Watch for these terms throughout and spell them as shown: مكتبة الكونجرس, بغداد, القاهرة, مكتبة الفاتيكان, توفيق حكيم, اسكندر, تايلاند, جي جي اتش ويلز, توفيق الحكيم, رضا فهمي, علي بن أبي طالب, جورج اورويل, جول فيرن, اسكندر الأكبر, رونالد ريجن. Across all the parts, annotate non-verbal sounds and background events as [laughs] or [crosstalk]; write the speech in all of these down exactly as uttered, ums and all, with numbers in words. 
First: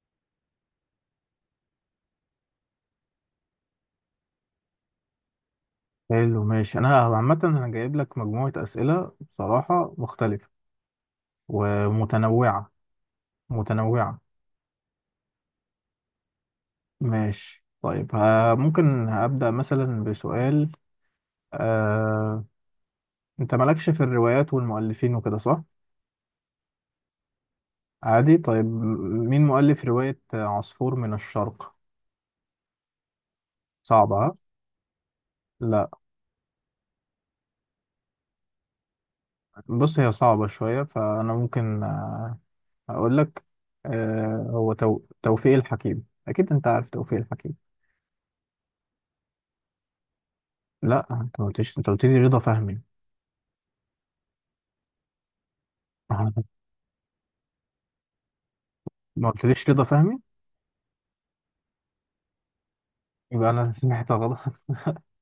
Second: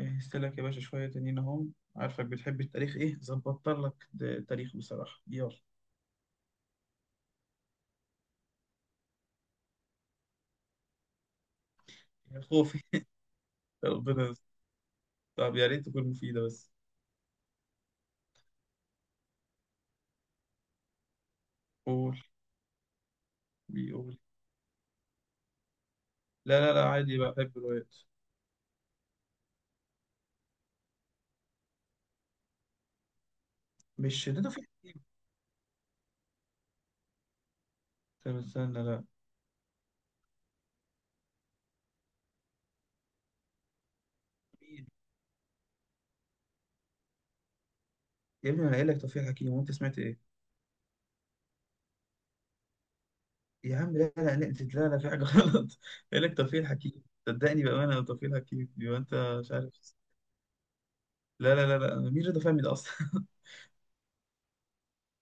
جهزت لك يا باشا شوية تانيين أهم عارفك بتحب التاريخ، إيه ظبطت لك د- تاريخ بصراحة. يلا حلو ماشي، انا عامه انا جايب لك مجموعه اسئله بصراحه مختلفه يا ومتنوعه خوفي. [laughs] متنوعه. ربنا يستر. طب يا ريت تكون مفيدة بس. ماشي طيب، ها ممكن ابدا مثلا بسؤال. قول. آه، انت مالكش في بيقول الروايات والمؤلفين وكده صح؟ لا لا لا عادي بقى، بحب الروايات. عادي طيب، م- مين مؤلف روايه عصفور من الشرق؟ صعبه مش ها. شدته في حكيم؟ لا. طب استنى، لا. بص، هي صعبه شويه فانا ممكن، آه، اقول لك. آه، هو مين؟ تو- توفيق الحكيم، اكيد انت عارف توفيق الحكيم. يا ابني أنا قايل لك توفيق حكيم وأنت سمعت إيه؟ لا، انت ما قلتش، انت قلت لي رضا فهمي. يا عم لا لا لا لا لا، في حاجة [laughs] غلط. قايل لك آه، توفيق حكيم، صدقني بأمانة توفيق حكيم، يبقى أنت ما مش قلتليش عارف. رضا فهمي. لا لا لا لا، مين رضا فهمي ده أصلا؟ [laughs] يبقى أنا سمعت غلط. [laughs]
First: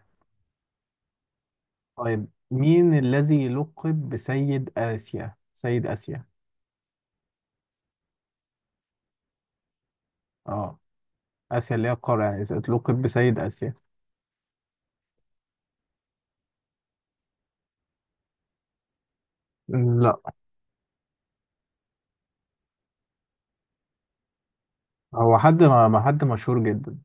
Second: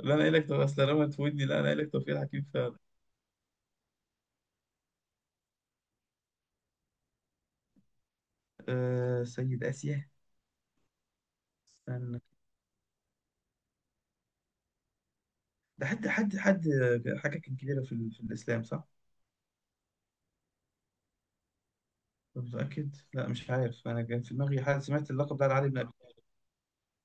لا أنا قايل لك، طب أصل لما تفوتني، لا أنا قايل لك توفيق طيب، حكيم فعلا. مين الذي لقب بسيد آسيا؟ سيد آسيا. آه، سيد آسيا. اه. آسيا اللي هي استنى، القارة يعني. لقب بسيد آسيا. ده حد حد حد آه، حاجة كان كبيرة في, ال- في الإسلام صح؟ لا. أنا متأكد؟ لا مش عارف، أنا كان في دماغي حد سمعت اللقب هو ده على حد علي بن ما أبي. ما حد مشهور جدا.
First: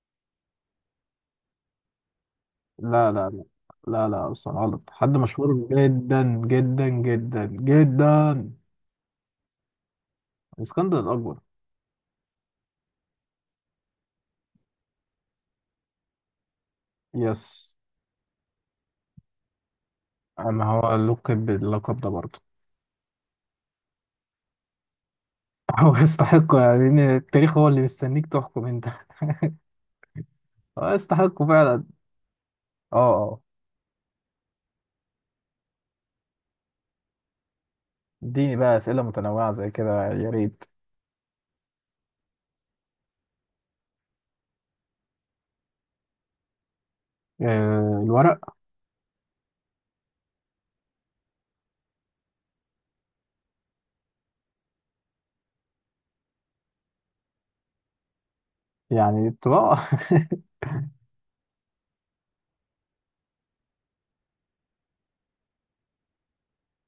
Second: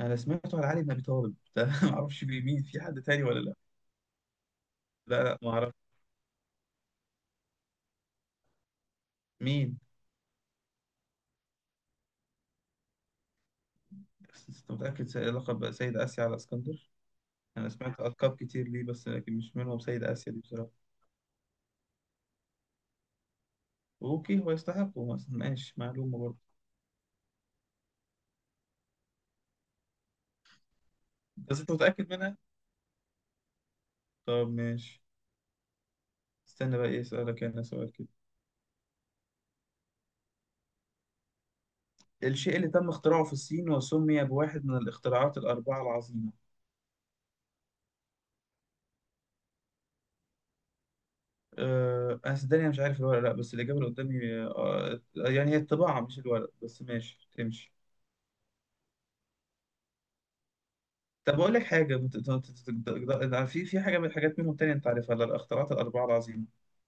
أنا سمعته على علي بن أبي طالب ده، [laughs] ما أعرفش مين، في حد لا تاني لا ولا لا لا. لا، لا أصلا غلط، حد لا لا، ما مشهور أعرف. جدا جدا جدا جدا. مين؟ اسكندر الأكبر. بس أنت متأكد سي- لقب سيد آسيا على اسكندر؟ أنا يس، سمعت ألقاب كتير ليه بس لكن مش منهم سيد آسيا دي ما بصراحة. هو لقب باللقب ده برضه. أوكي، هو يستحقه مثلا، ماشي [laughs] هو معلومة برضه. يستحقه، يعني إن التاريخ هو اللي مستنيك تحكم انت. هو يستحقه بس أنت فعلا. متأكد منها؟ اه آه. طب ماشي. استنى بقى، إيه أسألك أنا سؤال كده. اديني بقى أسئلة متنوعة زي كده، يا ريت. الشيء اللي تم اختراعه في الصين وسمي بواحد من الاختراعات الأربعة العظيمة. آه، الورق. أه أنا صدقني أنا مش عارف الورق لأ، بس الإجابة اللي قدامي أه يعني هي الطباعة مش الورق، بس ماشي تمشي. يعني الطباعة. [laughs] طب أقول لك حاجة بت- ت- ت- ت- في في حاجة من الحاجات منهم تانية أنت عارفها، الاختراعات الأربعة العظيمة؟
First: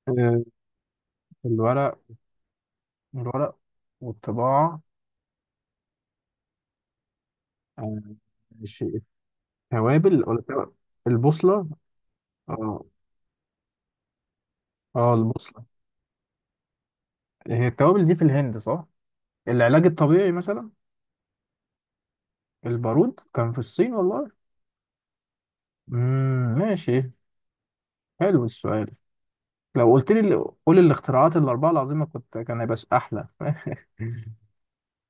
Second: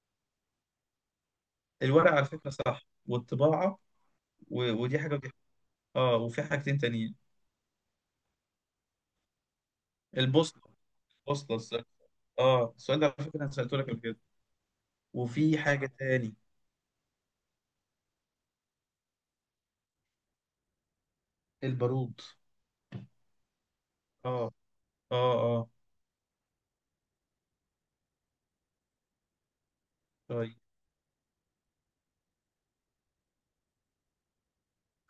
آه، الورق. الورق على فكرة صح، الورق والطباعة. و- والطباعة. ودي حاجة ودي حاجة. آه وفي حاجتين تانيين. آه، ماشي. التوابل ولا البوصلة. التو- البوصلة البوصلة. الس- آه اه السؤال ده على فكرة أنا سألته لك قبل كده. اه، وفي البوصلة. حاجة تاني. هي التوابل دي في الهند صح؟ العلاج الطبيعي مثلا. البارود. البارود كان في الصين والله. آه آه آه. امم ماشي، حلو السؤال. لو قلت لي طيب قول الاختراعات الأربعة العظيمة كنت كان هيبقى س- أحلى. [laughs]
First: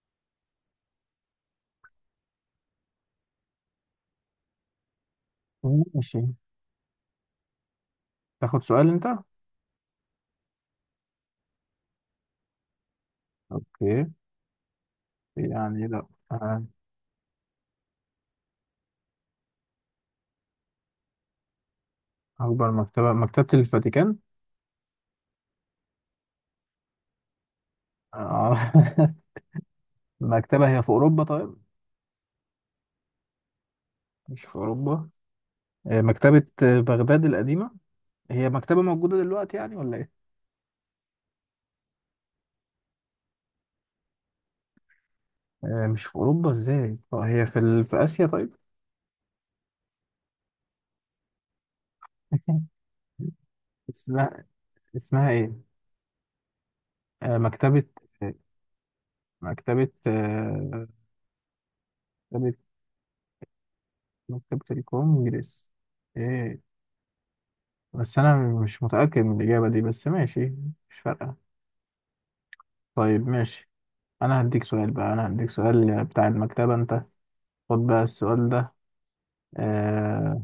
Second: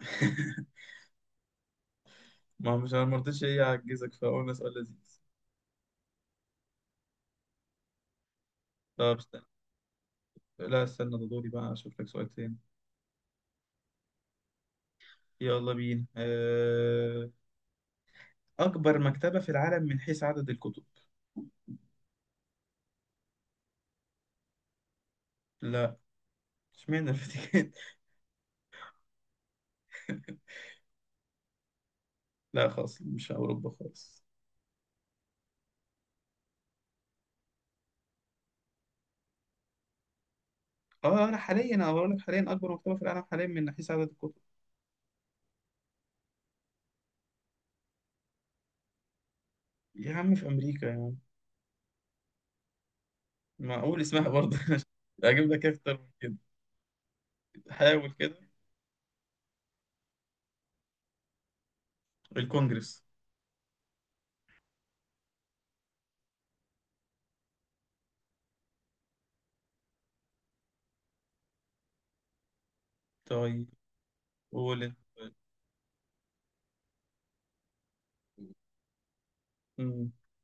[laughs] ما مش انا ما رضيتش، ايه اعجزك فقلنا سؤال لذيذ. ماشي، تاخد سؤال أنت؟ طب استنى، لا استنى، ده دوري بقى اشوف لك سؤال تاني. اوكي، يلا يعني لا. بينا آه، أه... اكبر مكتبة في العالم من حيث عدد الكتب. أكبر مكتبة مكتبة الفاتيكان. لا. اشمعنى الفاتيكان؟ آه، [laughs] [laughs] مكتبة هي في أوروبا طيب. لا خالص، مش اوروبا خالص. مش في أوروبا. آه، مكتبة آه، بغداد القديمة. هي مكتبة موجودة دلوقتي يعني ولا إيه؟ اه لا، حاليا انا بقول لك حاليا اكبر مكتبة في العالم حاليا من حيث عدد الكتب. آه، مش في أوروبا إزاي؟ آه، هي في ال... في آسيا طيب. يا عم في امريكا يعني. [laughs] معقول اسمها اسمها. برضه. [laughs] اسمها اجيب إيه؟ لك إيه اكتر من كده؟ آه، مكتبة حاول كده. مكتبة آه، مكتبة الكونجرس. مكتبة الكونجرس. إيه، بس أنا مش متأكد من الإجابة دي، بس ماشي، مش فارقة. طيب طيب ماشي، انا هديك قول سؤال انت. بقى انا هديك سؤال بتاع المكتبة انت. خد بقى السؤال ده. مم. آه...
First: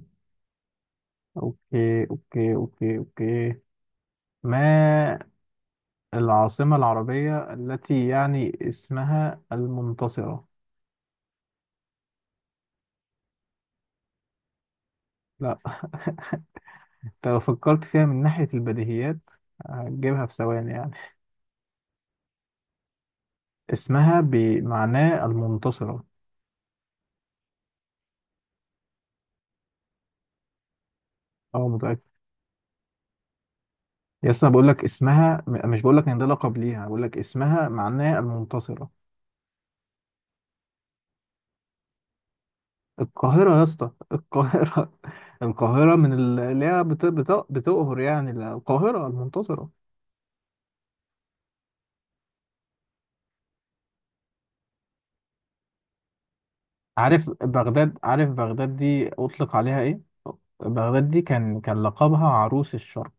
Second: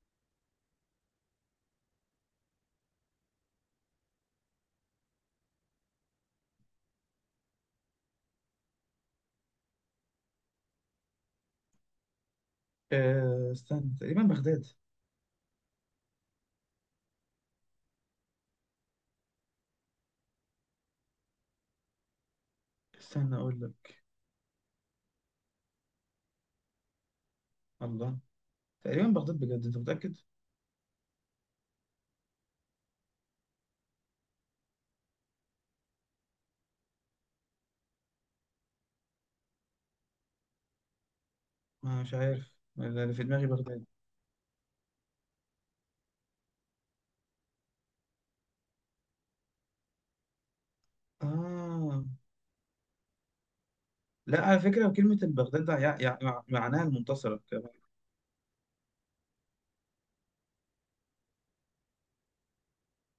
اوكي اوكي اوكي اوكي، ما العاصمة العربية التي يعني اسمها المنتصرة؟ أه... استنى، تقريبا بغداد. لا. [laughs] انت لو فكرت فيها من ناحية البديهيات هتجيبها في ثواني يعني. استنى اقول لك. اسمها بمعناه المنتصرة. الله. تقريبا بغداد، بجد انت متأكد؟ اه، متأكد. يس، انا بقول لك اسمها، م- مش بقول لك ان ده لقب ليها، بقول لك اسمها معناه المنتصرة. آه مش عارف، اللي في دماغي القاهرة يا بغداد. اسطى، القاهرة. [laughs] القاهرة من ال- اللي هي بت- بت- بتقهر يعني، القاهرة المنتصرة. اه لا على فكرة كلمة البغداد ده يع... يع... مع- معناها عارف المنتصرة كمان. بغداد؟ عارف بغداد دي أطلق عليها إيه؟ بغداد دي كان كان لقبها عروس الشرق.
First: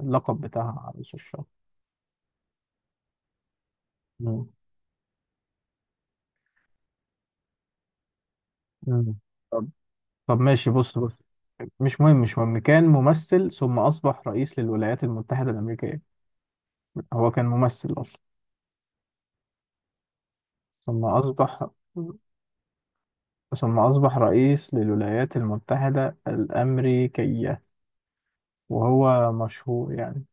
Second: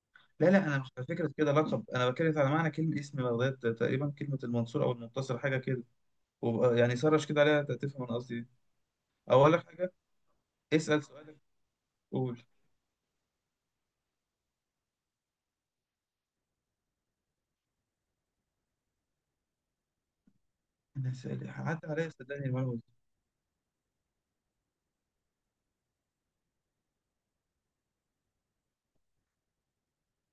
اللقب لا لا، انا بتاعها مش على عروس فكرة الشرق. كده لقب، انا بتكلم على معنى كلمة اسم بغداد تقريبا كلمة مم. المنصور او المنتصر حاجة كده. وبقى يعني سرش كده عليها تفهم انا قصدي ايه. مم. او اقول لك طب حاجة. طب ماشي، بص اسأل بص سؤالك. مش مهم، مش قول. مهم. كان ممثل ثم أصبح رئيس للولايات المتحدة الأمريكية. هو كان ممثل أصلا، ثم انا سأل أصبح، عدى عليا صدقني المعلومة دي. ثم أصبح رئيس للولايات المتحدة الأمريكية، وهو مشهور يعني.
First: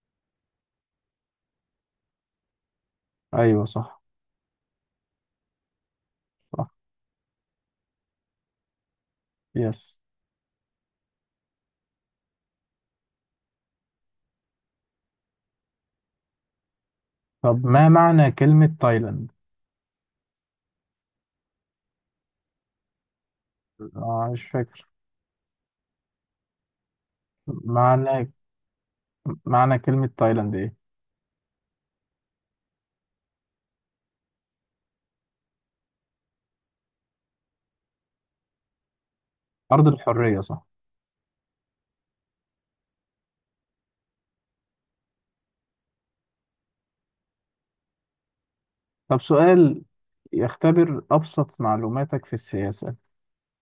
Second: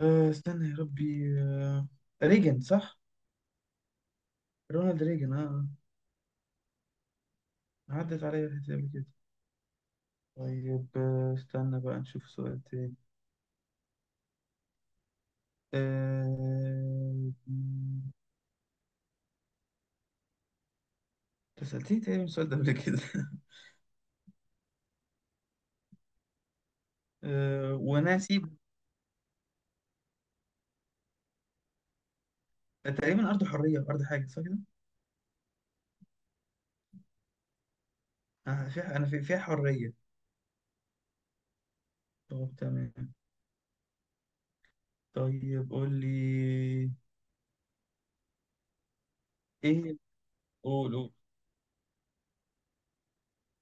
آه استنى، يا ربي آه... ريجن صح؟ ايوه صح. رونالد ريجن اه آه. صح. عدت عليا الحتة دي قبل كده. يس. طيب آه، استنى بقى نشوف سؤال تاني. أه... طب ما معنى كلمة تايلاند؟ أنت سألتني تاني من السؤال ده قبل كده. [laughs] آه، مش فاكر. أه... معنى، وناسيب. معنى كلمة تايلاند ايه؟ تقريبا أرض حرية، أرض حاجة، صح كده؟ أنا فيها أنا في- فيها أرض حرية. الحرية صح. طب تمام. طيب قول لي. طب سؤال إيه؟ قول يختبر قول. أبسط معلوماتك في السياسة.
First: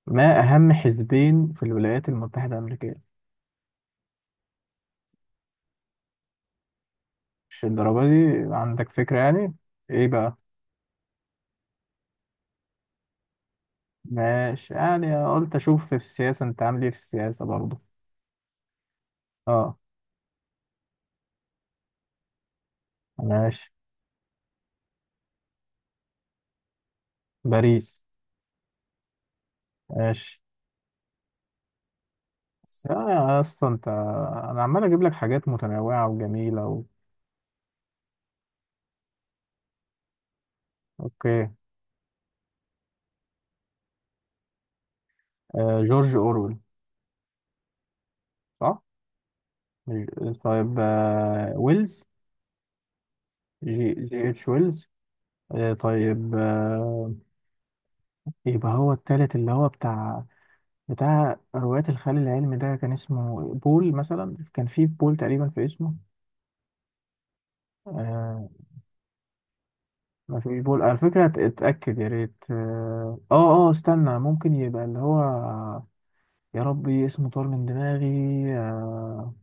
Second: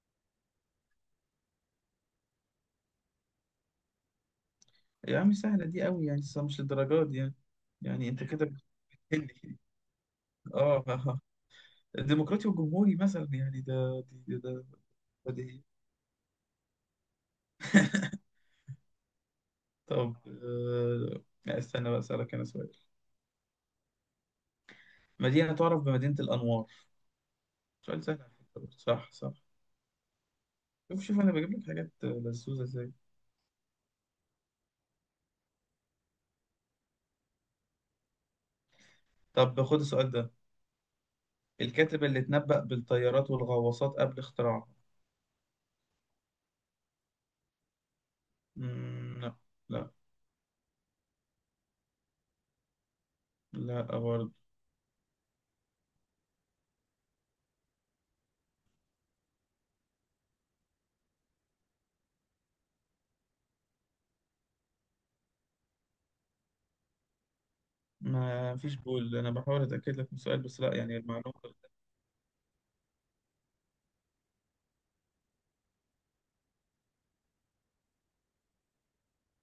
ما أهم حزبين في الولايات المتحدة الأمريكية؟ يا عم سهلة دي أوي يعني، بس مش للدرجات دي يعني. مش الدرجة يعني أنت كده دي، عندك فكرة بتحل. يعني؟ ايه بقى؟ [laughs] آه آه. آه. الديمقراطي والجمهوري مثلا يعني، ده دي ده ده. ماشي، يعني قلت بديهي. أشوف في السياسة أنت عامل ايه في السياسة برضه. اه. طب أه... لا، استنى بقى أسألك أنا سؤال. ماشي. مدينة تعرف بمدينة الأنوار. باريس. سؤال سهل على فكرة برضه. صح صح. ماشي، شوف شوف أنا بجيب لك حاجات لذوذة بس إزاي. لا يا اسطى انت، انا عمال اجيب لك حاجات متنوعه وجميله و... طب خد السؤال ده. اوكي. الكاتب اللي اتنبأ بالطيارات والغواصات قبل اختراعها. آه جورج اورويل. صح. مم، لا. لا ج- طيب، آه ويلز. لا جي جي برضه. اتش ويلز. آه طيب آه، يبقى هو التالت اللي هو بتاع، بتاع رواية الخيال العلمي ده كان اسمه بول مثلا، كان في بول تقريبا في اسمه. آه. ما فيش بول، أنا بحاول أتأكد لك من ما السؤال بس، فيش لا بول يعني على فكرة، المعلومة. ات- اتأكد يا ريت. اه اه، آه، استنى ممكن يبقى اللي هو، يا ربي اسمه طار من دماغي. آه.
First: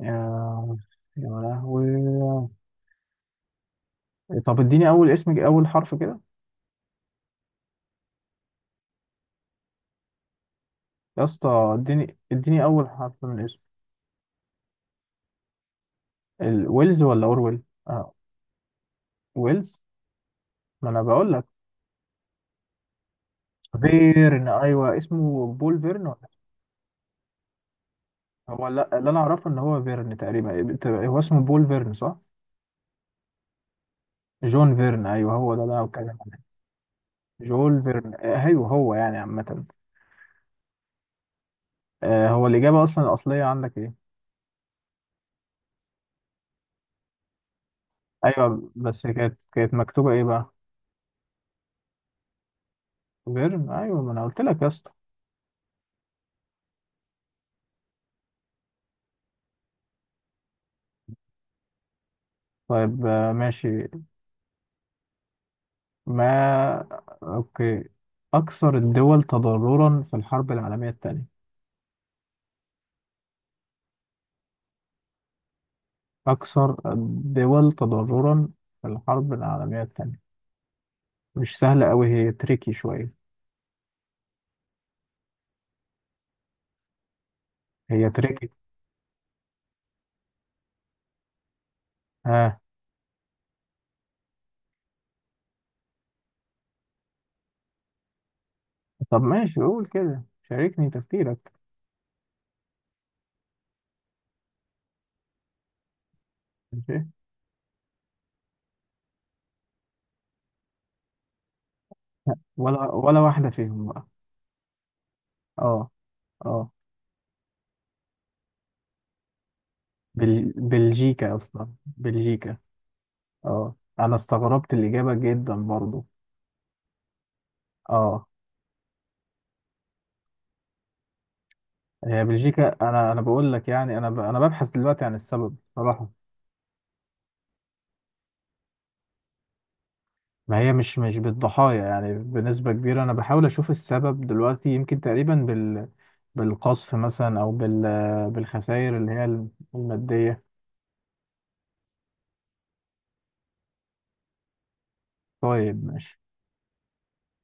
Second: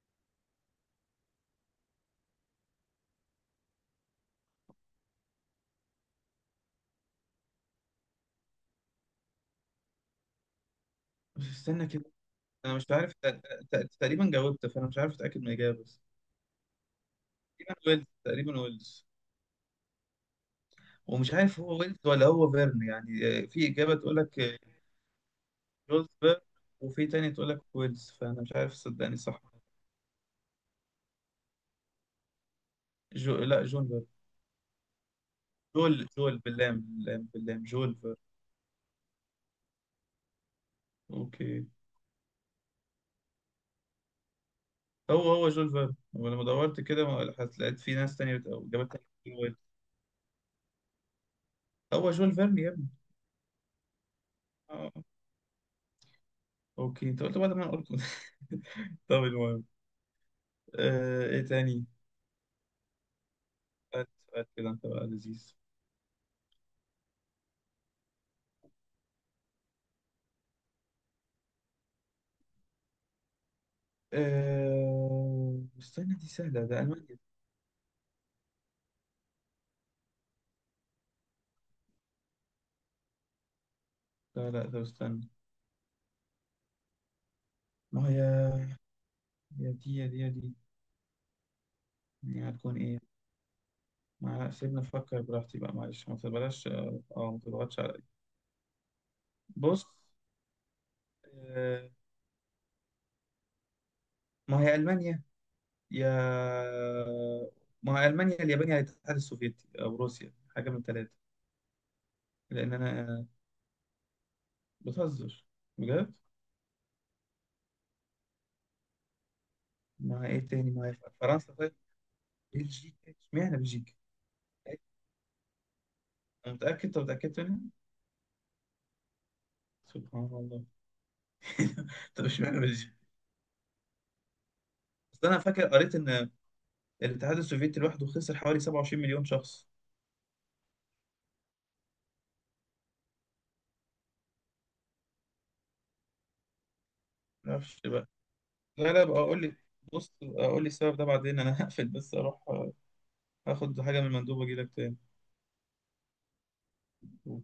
يا، يا لهوي. طب اديني اول اسم، اول حرف كده يا بس اسطى. استنى كده. اديني اديني أنا مش اول عارف، حرف تق- من اسم. تق- تقريبا جاوبت فأنا مش عارف أتأكد من الإجابة بس. ال- ويلز ولا اورويل. تقريبا ويلز، آه. تقريبا ويلز. ويلز، ما انا بقول ومش لك. عارف هو ويلز ولا هو فيرن يعني، آه، في إجابة تقول فيرن، لك ايوه، اسمه بول فيرن ولا جوزبرج، إيه؟ وفي تاني تقول لك ويلز، فانا مش هو عارف لا، اللي صدقني انا صح. اعرفه ان هو فيرن تقريبا. هو اسمه بول فيرن صح. جو لا جونفر. جون فيرن، ايوه هو ده اللي انا جول بتكلم جول عنه. باللام باللام باللام جول فيرن، جولفر. آه، ايوه هو يعني عامه. اوكي. آه، هو الاجابه اصلا الاصليه عندك ايه؟ هو هو جولفر، ولما دورت كده ما لحقت- لقيت في ناس تانية بت- أو ايوه جابت تانية بس كانت بتقول ويلز. كانت مكتوبه ايه بقى؟ هو جول فيرن يا ابني. فيرن، ايوه ما انا قلت لك يا اه اسطى. اوكي، انت قلت بعد ما انا قلت. [laughs] طب المهم. آه ايه تاني. طيب آه، ماشي. سؤال سؤال كده انت بقى لذيذ. ما أوكي، أكثر الدول تضررا في الحرب العالمية الثانية. آه استنى، دي سهلة، ده أكثر ألمانيا. الدول تضررا في الحرب العالمية الثانية، مش سهلة أوي، هي تريكي شوية. لا لا، طب استنى. ما هي هي. تريكي. يا دي يا دي يا دي. يعني آه. هتكون ايه؟ ما سيبني افكر براحتي بقى، معلش ما تبلاش اه آه، ما تضغطش عليا. طب ماشي، بص. قول كده شاركني تفكيرك. آه، ما هي المانيا. يا ماشي. ما هي المانيا، اليابان، يا الاتحاد السوفيتي او روسيا، حاجه من الثلاثه. لان ولا انا ولا آه، واحدة فيهم بقى. بتهزر؟ اه بجد. اه. ما هي ايه بل... تاني، ما هي بلجيكا، فرنسا أصلا طيب. بلجيكا. بلجيكا؟ اشمعنى اه، بلجيكا؟ أنا استغربت الإجابة جدا برضو. أنا متاكد؟ طب متاكد منها؟ اه. سبحان الله. [laughs] هي طب اشمعنى بلجيكا، بلجيكا؟ انا انا بقول لك يعني، انا ب... انا ببحث دلوقتي عن اصل انا السبب فاكر قريت صراحة. ان الاتحاد السوفيتي لوحده خسر حوالي سبعة وعشرين مليون شخص. ما هي مش مش بالضحايا يعني، بنسبة كبيرة، انا بحاول اشوف السبب دلوقتي يمكن تقريبا بال، بالقصف مثلا او ما اعرفش. بال، لا بالخسائر لا اللي بقى، هي اقول لي. بص المادية. اقول لي السبب ده بعدين، انا [laughs] هقفل بس اروح آه، اخد حاجة من المندوب واجي لك تاني. طيب ماشي.